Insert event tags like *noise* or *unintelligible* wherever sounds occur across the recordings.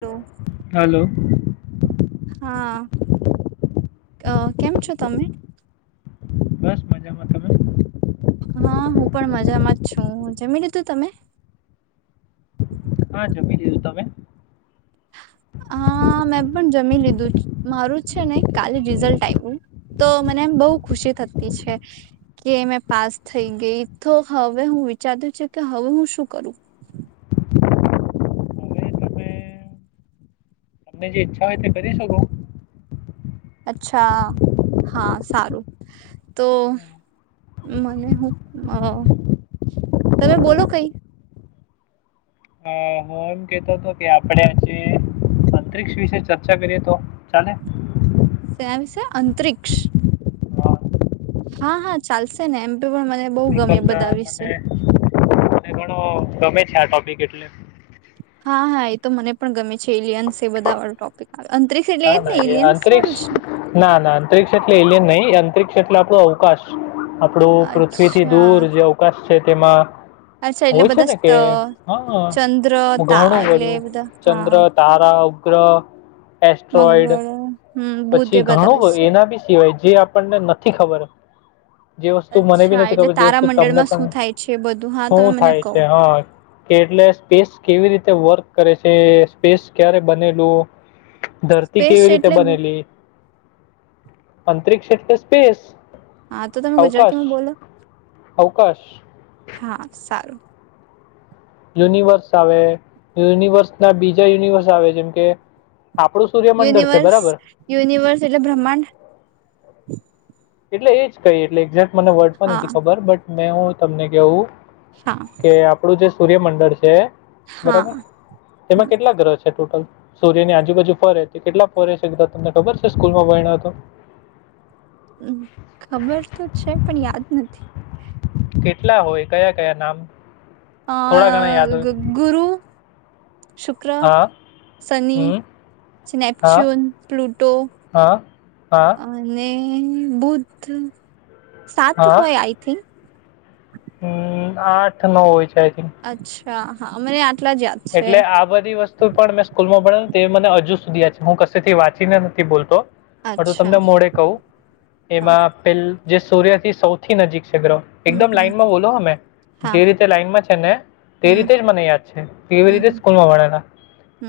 હાલો hello હા. અ કેમ છો તમે? બસ મજામાં. તમે? હા હું પણ મજામાં જ છું. જમી લીધું તમે? હા જમી લીધું. તમે? હા મેં પણ જમી લીધું મારું છે ને કાલે રિઝલ્ટ આવ્યું તો મને બો ખુશી થતી છે કે મેં પાસ થઈ ગઈ તો હવે હું વિચારત છે કે હવે હું શું કરું. હવે તમે તમને જે ઈચ્છા હોય તે કરી શકો. અચ્છા હા સારું તો હમ. મને હું અ તમે બોલો કઈ. હું હું એમ કેતો હતો કે આપડ આજે અંતરિક્ષ વિષે ચર્ચા કરીએ તો ચાલે? *unintelligible* અંતરિક્ષ અ, હા હા ચાલશે ને એમ તો પણ મને બહુ વિકલ ગમે *unintelligible* મને બધા વિશે અને ઘણ ગમે છે આ ટોપિક એટલે. હા હા એ તો મને પણ ગમે છે એલિયન્સ એ બધાળું ટોપિક. આવે અંતરિક્ષ એટલે ના એજ ને ના એ એલિયન્સ અંતરિક્ષ વાળું જ ને ના ના અંતરિક્ષ એટલે એલિયન નહી યાંત્રિક્ષેટલે આપણું અવકાશ. આપડું પૃથ્વી થી અચ્છા દૂર જે અવકાશ. છે તેમાં અચ્છા એટલે હોય છે બધા ને કે સ્ત- હા ચંદ્ર તા ઘણું એટલે બધું એ બધા ચંદ્ર હા તારા ઉપગ્રહ એસ્ટ્રોઇડ મંગળ હમ બુધ પછી એ બતાવે ઘણું છે એના બી સિવાય જે આપણને નથી ખબર જે વસ્તુ મને બી અચ્છા નથી એટલે ખબર જે વસ્તુ તમને તારામંડળમાં પણ શું થાય છે એ બધું હા શું તમે મને થાય કહો છે હા કેટલે સ્પેસ કેવી રીતે વર્ક કરે છે સ્પેસ ક્યારે બનેલું- ધરતી સ્પેસ કેવી રીતે એટલે ગુ- બને- અંતરિક્ષે એટલે સ્પેસ હા તો તમે અવકાશ ગુજરાતીમાં બોલો અવકાશ હા સારું યુનિવર્સ આવે યુનિવર્સ ના બીજા યુનિવર્સ આવે જેમ કે આપણું સૂર્યમંડળ છે યુનિવર્સ બરાબર યુનિવર્સ એટલે બ્રહ્માંડ એટલે એજ જ કઈ એક્ઝેક્ટ મને વર્ડ પણ નથી હા ખબર બટ મેં હું તમને કહું- હા કે આપડું જે સૂર્યમંડળ છે. હા બરાબર તેમાં કેટલા ગ્રહ છે ટોટલ સૂર્યની આજુબાજુ ફરે હતી કેટલા ફરે છે બધા તમને ખબર છે સ્કૂલમાં ભણ હતો હમ ખબર તો છે પણ યાદ નથી કેટલા હોય કયા કયા નામ થોડા ઘણા આ યાદ હોય તો ગુરુ. શુક્ર હા શની હમ હા નેપચ્યુન પ્લુટો હા હા અને એ બુધ સાત હા હોય આઈ થિંક હમ આઠ ન હોય જાય અચ્છ! હા હા! મને યાદ. આટલા જ છે એટલે આ બધી વસ્તુ પણ મેં સ્કૂલમાં. તે મને હજુ સુધી યાદ છે. હું કસે થી વાંચીને નથી બોલતો. હતું અચ્છા તમને મોડે કહું હા એમાં પેલ. જે સૂર્ય થી સૌથી નજીક. *unintelligible* હમ એકદમ હમ લાઈનમાં બોલો. અમે હા જે રીતે લાઈનમાં છે ને. તે હમ રીતે જ મને યાદ છે. કેવી રીતે હમ સ્કૂલમાં ભણેલા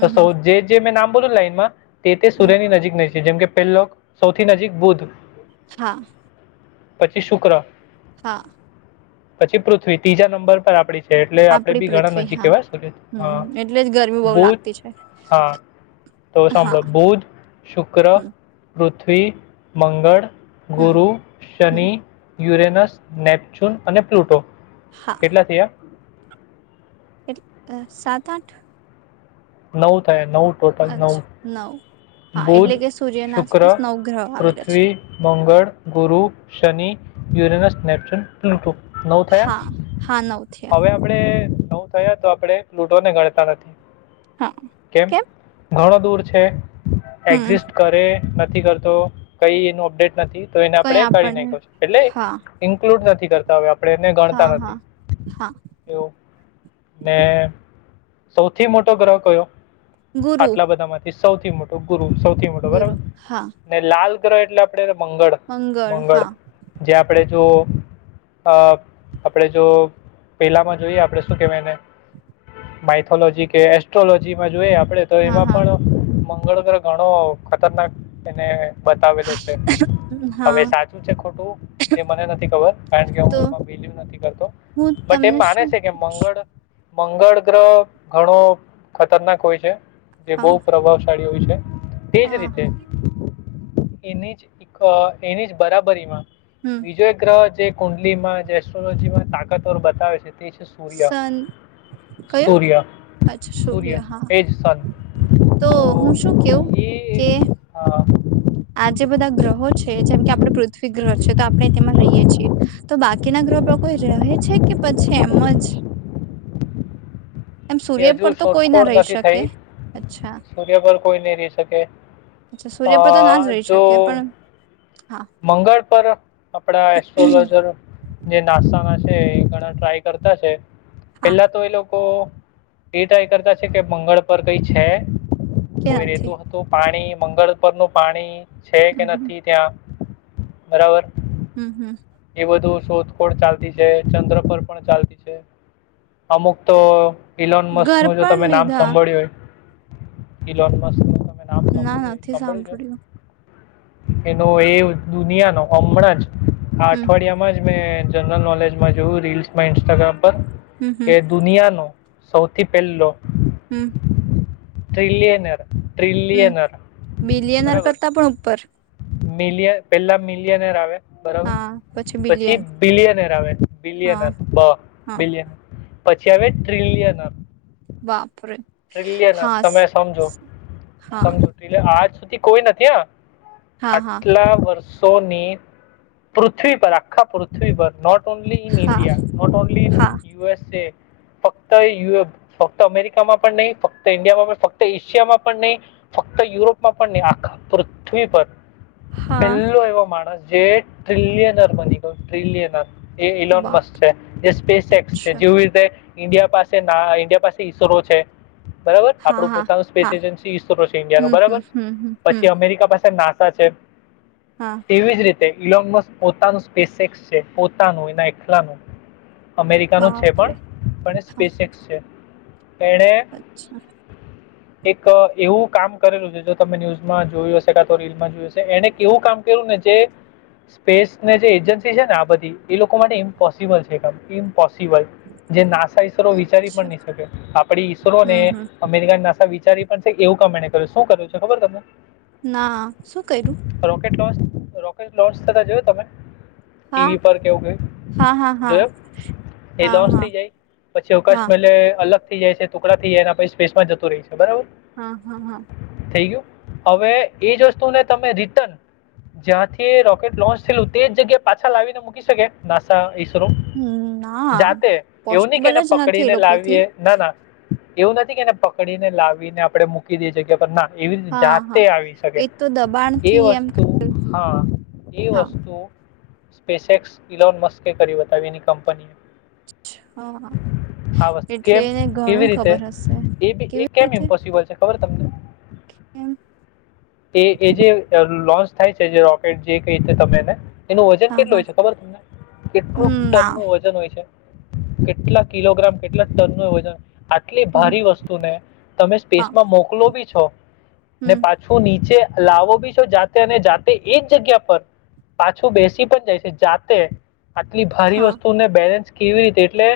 તો સૌ હમ જે જે. મેં નામ બોલું લાઈનમાં. તે તે હમ સૂર્યની નજીક ન જેમ કે પહેલો સૌથી નજીક બુદ્ધ. હા પછી શુક્ર. હા! પછી પૃથ્વી, ત્રીજા નંબર પર આપડી. છે એટલે આપડે આપડી બી ઘણા પૃથ્વી નજીક હા કેવાઈ સૂર્યથી. હા, હમ એટલે જ ગરમી બહુ બુધ લાગતી છે હા તો હા સાંભળો બુધ શુક્ર. હમ પૃથ્વી મંગળ. હમ ગુરુ, હમ શનિ. યુરેનસ, નેપચ્યુન અને પ્લુટો. કેટલા થયા. અ સાત આઠ. નવ થયા નવ. ટોટલ નવ અચ્છા નવ હા એટલે બુધ, કે સૂર્યના શુક્ર, આસપાસ નવ ગ્રહ આવેલા છે પૃથ્વી, મંગળ, ગુરુ. શની, યુરેનસ, નેપ *inaudible* નવ થયા હા હા નવ થયા હવે આપણે. નવ થયા તો આપણેે પ્લુટોને ગણતા નથી. હા કેમ ઘણો. દૂર છે. હમ એક્ઝિસ્ટ કરે. નથી કરતો, કઈ એનું અપડેટ નથી. તો એને કઈ આપડે કરી આપણને નાઈખોય છે, એટલે હા ઇન્ક્લુડ નથી *unintelligible* આપણે એને ગણતા હા નથી, હા હા એવું ને. સૌથી મોટો ગ્રહ. કયો ગુરુ આટલા બધા માંથી સૌથી મોટો સૌથી મોટો ગુરુ બરાબર હા ને લાલ શુક્રએટલે આપ મંગળ મંગળ જે આપણે જો આપણે જો પહેલામાં જોઈએ આપણે શું કેહેવાય એને માઇથોલોજી કે એસ ટ્રોલોજીમાં જોઈએ આપ આપડે તો હા એમાં હા પણ થોડો ઘણો ખતરનાક એને બતાવેલો છે હા હવે સાચું છે ખોટું તે મને નથી ખબર કારણ કે તો હું એમાં બિલવ નથી કરતો હું બટ એમ તમને માને શું છે કે મંગળ પૂછું મંગળ ગ્રહ ઘણો ખતરનાક હોય છે. જે બહુ હા પ્રભાવશાળી એવી છે. તેજ હા રીતે એની જ એક એની જ બરાબરીમાં હમ બીજો એક ગ્રહ જે કુંડલીમાં જે એસ્ટ્રોલોજીમાં તાકાતવર બતાવે છે તે સૂર્ય સન કયો સૂર્ય અચ્છા સૂર્ય હા એ જ સન તો હું શું કેવું કે હા આ જે બધા ગ્રહો છે જેમ કે આપણે પૃથ્વી ગ્રહ છે તો આપણે તેમાં રહીએ છીએ તો બાકીના ગ્રહો પર કોઈ રહે છે કે પછી એમ જ એમ એ સૂર્ય પર હજુ તો કોઈ ના શોધખોળ રહી નથી શકે થઈ અચ્છા સૂર્ય પર કોઈ નહી રહી શકે અચ્છા અ, સૂર્ય પર તો ના જ રહી જો શકે પણ હા મંગળ પર આપણા એસ્ટ્રોલોજર જે નાસા ના એ ઘણા ટ્રાય કરતા છે. હા પહેલા તો એ લોકો કો એ ટ્રાય કરતા છે કે મંગળ પર કઈ છે. કે કોઈ નથી રેતું હતું પાણી મંગળ પરનું પાણી છે કે હમ હમ નથી ત્યાં બરાબર હમ હમ એ બધું શોધખોળ ચાલતી છે ચંદ્ર પર પણ ચાલતી છે અમુક તો ઇલોન ઘર મસ્નું જો પણ તમે નામ લીધા સાંભળ્યું હોય ઈલોન મસનુ નામ ના નથી સાંભળ્યું. એન તો એ દુનિયાનો હમણાં જ હમ અઠવાડિયામાં જ મેં જનરલ નોલેજમાં જોવું રીલ્સમાં ઇન્સ્ટાગ્રામ હમ હમ કે દુનિયાનોો સૌથી પહેલો હમ ટ્રલિન હમ બિલિયનર બરાબર કરતા પણ ઉપર મિલિયન પેલા મિલિયનર આવે બરાબર હા પછી બિલિયન બિલિયનર આવે બિલિયન હા બ હા બિલયન પછચ્યાવે ટ્રિલિયનર વાહ ટલ તમે સમજો હા સમજો આજી કોઈ નથી આ હા હા આટલા વર્ષ સોની પૃથ્વી પર આખા પૃથ્વી પર નોટ નોટ ઓનલી ન હા ન્ડિયા નોટ ઓનલી હા ઇ યુ એસ એ ફક્તયુ ફક્ત અમેરિકામાં પણ નહીં ફક્ત ઇન્ડિયામાં પણ ફક્ત એશિયામાં પણ નહીં ફક્ત યુરોપમાં પણ નહીં આખા પૃથ્વી પર હા મલો એવો માસ જે ટ્રિલિનર મની ટ્રલયનર એ ઇલોનમસ બાપ છે એ સ્પેસેક્સ છે અચ્છા જેવી રીતે ઇન્ડિયા પાસે ના ઇન્ડિયા પાસે ઇસરો છે બરાબર હા આપડું હા પોતાનું સ્પેસ હા એજન્સી ઈ છે ઇન્ડિયા ન હમ હમ બરાબર હમ હમ હમ પછી અમેરિકા પાસે ના છે હા એવી જ રીતે ઇલો પોતાનું સ્પેસક્સ છે પોતાનું એના એકલાનું અમેરિકાનું છે પણ બાપરે પણ હા સ્પેસેક્સ છે એણે *unintelligible* અચ્છા કામ કરેલું છે જો તમે ન્યુઝમાં જોયું હશે કાતો રીલમાં જોયું હશે એણે એવું કામ કર્યું ને જે સ્પેસને જે એજન્સી છે ને આ બધી એ લોકો માટે ઇમ્પોસિબલ છે કામ ઇમ્પો સિવાય જે નાસા ઈશરો વિચારી પણ અચ્છા ની શકે આપડી હમ કોને હમ અમેરિકા ના સા વિચારી પણ છે એવું કમેને કર્યું શું કર્યું છે ખબર તમને ના શું કર્યું રોકેટ લોન્ચ રોકેટ લોન્ચ થતા જોયો તમે હા ટીવી પર કેવું કઈ હા હા હા જોયો એ હા લોન્ચ હા થઈ જાય પછી હા અકાશમલે અલગ થી જાય છે. ટુકડા થી એના આહી સ્પેસમાં જતું રેય છે બરાબર હા હા હા થઈ ગયું અવે એ જ વસ્તુને તમે રિટર્ન જ્યાંથી રોકેટ લોન્ચ થેલું તે જગ્યાએ પાછા લાવીને મૂકી શકે નાસા ઈ સરો હમ ના જાતે એવું ની કે પોસિબલ એને જ નથી એ પકડીને લોકોથી લાવીએ ના ના એવું નથી કે એને પકડીને લાવીને આપડે મૂકી દઈએ જગ્યા પણ ના એવી રીતે હા જાતે હા આવી શકે એ તો એ દબાણથી એમ વસ્તુ હા એ હા વસ્તુ સ્પેસેક્સ ઇલોન મસ્કે કરી બતાવી એની કંપનીએ અચ્છા આ વસ્તુ એટલે કેમ ધ કેવી રીતે એ બી એ કેમ ઇમ્પોસિબલ છે ખબર તમને એમ એ એ જે અ લોન્ચ થાય છે જે રોકેટ જે કઈ રીતે તમેને એનું વજન હા કેટલું હા હોય છે ખબર તમને કેટલું હમ ટન ના નું વજન હોય છે. કેટલા કિલોગ્રામ કેટલા ટન નો વજ આટલી હમ ભારી વસ્તુ ને તમે હા સ્પેસમાં મોકલો બી છો ને હમ પાછું નીચે લાવો બી છો જાતે અને જાતે એ જ જગ્યા પર પાછું બેસી પણ જાય છે જાતે આટલી ભારી હા વસ્તુને બેલેન્સ કેવી રીતે એટલે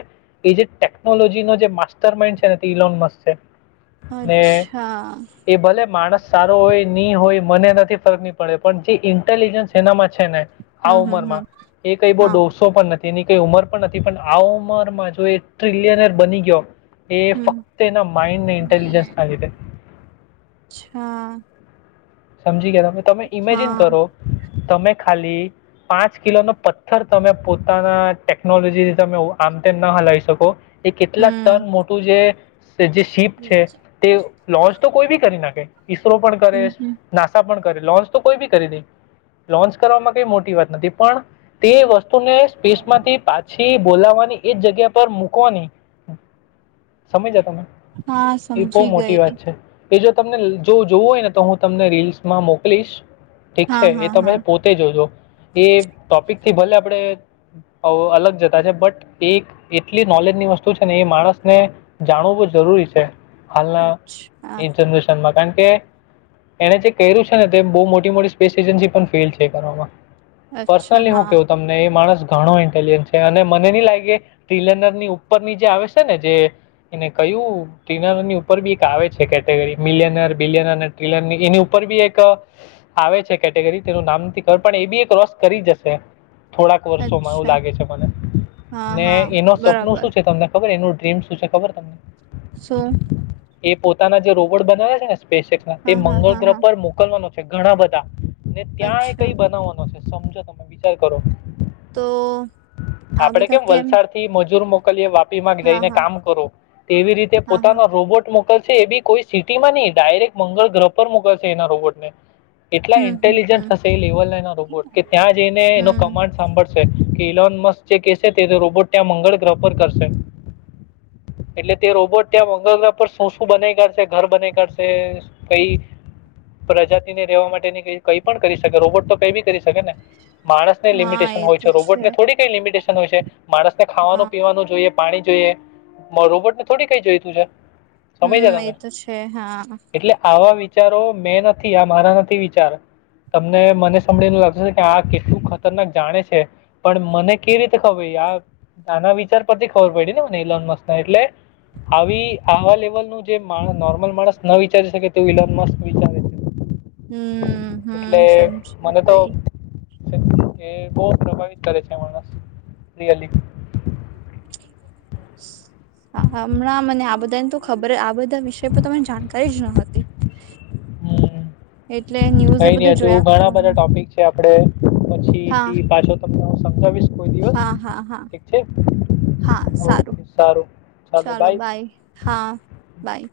એ જે ટેકનોલોજી નો જે માસ્ટર માઇન્ડ છે ને તે ઇલોન મસ્ક છે. ને અચ્છા એ ભલે માણસ સારો હોય ની હોય મને નથી ફરકની પડે પણ જે ઇન્ટેલિજન્સ એનામાં છે ને આ હમ હમ ઉંમરમાં હમ એ કઈ બો હા ડોસો પણ નથી એની કઈ ઉંમર પણ નથી પણ આ ઉંમરમાં જો એ ટ્રિલિયનર બની ગયો એ હમ ફક્ત એના માઇન્ડ ને નહી ઇન્ટેલિજન્સ ના લીધે અચ્છા સમજી ગયા ત તમે ઇમેજિન હા કરો તમે ખાલી પાંચ કિલો નો પથ્થર તમે પોતાના ટેકનોલોજીથી તમે આમ તેમ ના હલાવી શકો એ કેટલા હમ ટન મોટું જે જે શીપ છે હમ તે લોન્ચ તો કોઈ બી કરી નાખે ઈસરો પણ કરે હમ આશા પણ કરે લોન્ચ તો કોઈ બી કરી દે લોન્ચ કરવામાં કઈ મોટી વાત નથી પણ તે વસ ને સ્પીસમાંથી પાછી થી બોલાવવાની એ જ જગ્યા પર મૂકવાની સમજ્યા તમે. હા એ બહુ સમજી મોટી ગઈ. વાત છે એ જો તમને જો જોવું હોય ને તો હું તને તમને રીલ્સમાં મોકલીશ. ઠીક હા છે હા એ તમે હા પોતે જોજો. એ ટોપિકથી ભલે આપણે અલગ જતા છે બટ એક એટલી નોલેજની વસ્તુ છે ને એ માણસને જાણવું બહુ જરૂરી છે. હાલા અચ્છા એ જનેરશન પણ *unintelligible* બે એને જે કર્યું છે ને તે બહુ મોટી મોટી સ્પેસ એજન્સી પણ ફેલ છે કરવામાં. અચ્છા પર્સનલી હું હા કેવું તમને એ માણસ ઘણો ઇન્ટેલિજન્ટ છે અને મને ન લાગે ટ્રીલરની ઉપર ની જે આવે છે ને જે એને કહ્યું ટ્રીલરની ઉપર બી એક આવે છે કેટેગરી મિલિયનર બિલિયનર *unintelligible* એની ઉપર બી એક આવે છે કેટેગરી તેનું નામ ખબર પણ એ બી એ ર્કોંસ કરી જશે. થોડાક વર્ષોમાં એવું અચ્છા લાગે છે મને. હા ને હા એનું સપનું બરાબર શું છે તમને ખબર એનું ડ્રીમ શું છે ખબર તમને? શું? નાસાના જે રોબોટ બનાવે છે ને સ્પેસ તે હા હા મંગળ હા ગ્રહ હા પર મોકલવાનો ઘણા બધા. ને ત્યાં એ અચ્છા કઈ બનાવવાનો છે. સમજો તમે વિચાર કરો. તો આ આપડે બધા કેમ તેમ વલસાડથી મજૂર મો *unintelligible* *unintelligible* હા જઈને હા કામ કરો તેવી રીતે હા હા પોતાનો રોબોટ મોકલ એબી કોઈ સિટીમાં નઈ ડાયરેક્ટ મંગળ ગ્રહ પર મુકાશે એના રોબોટ ને. એટલા હમ હમ ઇન્ટેલિજન્ટ હમ હશે એ લેવલ એના રોબોટ કે ત્યાં જઈને એનો હમ કમાન્ડ સાંભળશે. ઇલોન મસ્ જે કેહેશે તે રોબોટ ત્યાં મંગળ ગ્રહ પર કરશે. એટલે તે રોબોટ ત્યાં મંગળ ગ્રહ પર શું શું બનાવી કાઢશે? ઘર બનાઈ કાઢશે કઈ પ્રજાતિ ને રેવા માટેની કઈ પણ કરી શકે રોબોટ તો કઈ બી કરી શકે ને. માણસ ને હા લિમિટેશન એ હોય છે. તો રોબોટ ને થોડી કઈ લિમિટેશન હોય છે. માણસને હા ખાવાનું પીવાનું જોઈએ, પાણી જોઈએ. રોબોટ ને થોડી કઈ જોઈતું છે. હમ! સમજ્યા એ તમે તો છે હા. એટલે આવા વિચારો મેં નથી, આ મારા નથી વિચાર. તમને મને સમળી લાગશે કે આ કેટલું ખતરનાક જાણે છે. પણ મને કેવી રીતે ખબર આ આના વિચાર પરથી ખબર પડી, ને એલોન મસ્કના. એટલે આવી આવા લેવલ નું જે નોર્મલ માણસ. વિચારી શકે તેવું એલોન મસ્ક વિચારે છે. હમ એટલે હમ! સમજી મને તો ગઈ. એ બહુ પ્રભાવિત કરે છે. માણસ રિયલી. હમણાં મને આ બધાને તો ખબર આ બધી. *inaudible* થઈ જ ન હતી. હમ એટલે ન્યૂઝ એ કઈ નઈ બધું હજુ જોયા ઘણા બધા કરવાનું ટોપિક છે, આપડે. હા પછીથી પાછો તમને હું સમજાવીશ કોઈ દિવસ. હા હા હા ઠીક છે? હા ઓકે, સારું સારું ચાલો, બાય. બાય